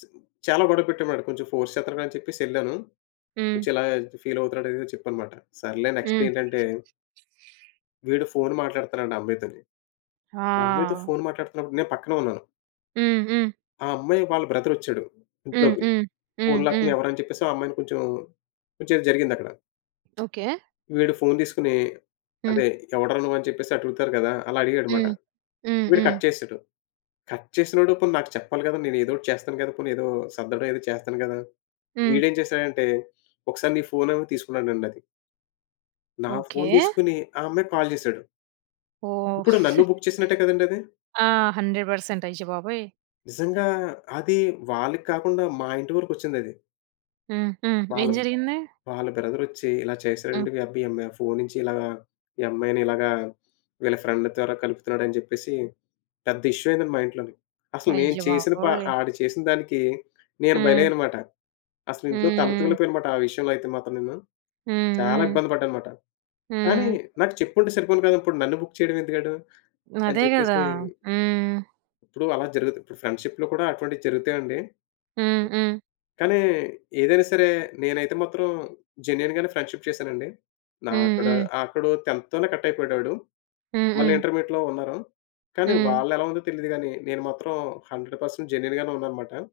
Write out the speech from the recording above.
చిన్ చాలా గొడవ పెట్టమాట. కొంచెం ఫోర్స్ చేత్తనాడు అని చెప్పేసి యెళ్ళాను. హ్మ్. కొంచెం ఇలా ఫీల్ అవుతున్నాడని చెప్పాన్నమాట. సర్లే నెక్స్ట్ హ్మ్. ఏంటంటే విడు ఫోను మాట్లాడుతన్నాడు ఆ అమ్మాయితోని. ఆ అమ్మాయితో ఆ! ఫోను మాట్లాడుతున్నప్పుడు నేపక్కనే ఉన్నాను. హ్మ్. హ్మ్. ఆ అమ్మాయి వాళ్ళ బ్రదరొచ్చాడు హ్మ్. ఇంట్లోకి. హ్మ్. హ్మ్. ఫోనులాక్కొని హ్మ్. ఎవరు అని చెప్పేసి ఆ అమ్మాయిని కొంచెం కొంచేది జరిగిందక్కడ. ఓకే. వీడు ఫోను తీసుకొని హ్మ్. అదే ఎవడ్రా నువ్వుని చెప్పేసి అడుగుతారు గదా! అలా అడిగాడనమాట. హ్మ్. హ్మ్. వీడు హ్మ్. కట్ చేశాడు. కట్ చేసినోడు పోనీ నాకు చెప్పాలి గదా! నేను ఎదో ఒకటి చేస్తాను గదా! పోనీ ఏదో సర్దడి ఏదో చేస్తాను గదా! హ్మ్. వీడేం చేసాడంటే ఒకసారి నీ ఫోనివ్వని తీసుకున్నాడండది. నా ఫోన్ ఓకే. తీసుకొని ఆ అమ్మాయికి కాల్ చేసాడు. ఓహ్! ఇప్పుడు నన్ను బుక్ చేసినట్టే కదండీ అది. ఆ! 100 పర్సెంట్. అయ్యో బాబోయ్! నిజంగా అది వాళ్ళకాకుండా మా ఇంటి వరకొచ్చిందది. హ్మ్. హ్మ్. వాళ్ళ ఏం జరిగింది? వాళ్ళ బ్రదరొచ్చి ఇలా హ్మ్. చేశాడండి." మీ అబ్బి ఈ అమ్మాయి ఫోను నుంచి ఇలాగా ఈ అమ్మాయిని ఇలాగ వీళ్ళ ఫ్రెండ్ ద్వారా కలుపుతున్నాడు" అని చెప్పేసి పెద్ద ఇష్యూ అయిందండి మా ఇంట్లోని. అసలు నేను అయ్యో చేసిన ప బాబోయ్! ఆడు చేసిందానికి నేను హ్మ్. బలియ్యన్నమాట. అసలింట్లో తల హ్మ్. తూలిపోయాననమాట ఆ విషయంలో అయితే మాత్రం నేను, హ్మ్. చాలా హ్మ్. ఇబ్బంది పడ్డాననమాట. కానీ హ్మ్. నాకు చెప్పుంటే సరిపోను గదా! ఇప్పుడు నన్ను బుక్ చేయడమెందుకాడు అని అదె గదా! చెప్పేసి. హ్మ్. ఇప్పుడు అలా జరుగుతది. ఫ్రెండ్‌షిప్‌లో కూడా అటువంటివి జరుగుతాయండి. హ్మ్. హ్మ్. కానీ ఏదైనా సరే నేనైతే మాత్రం జెన్యూన్ గానే ఫ్రెండ్‌షిప్ చేశానండి. నా హ్మ్. అక్కడ హ్మ్. అక్కడ టెన్త్ తోనే కటయిపోయాడాడు. హ్మ్. మళ్ళీ హ్మ్. ఇంటర్మీడియేట్‌లో ఉన్నారు. కానీ హ్మ్. వాళ్ళేలా ఉందో తెలీదు గాని నేను మాత్రం 100 పర్సెంట్ జెన్యూన్‌గానే ఉన్నానన్నమాట.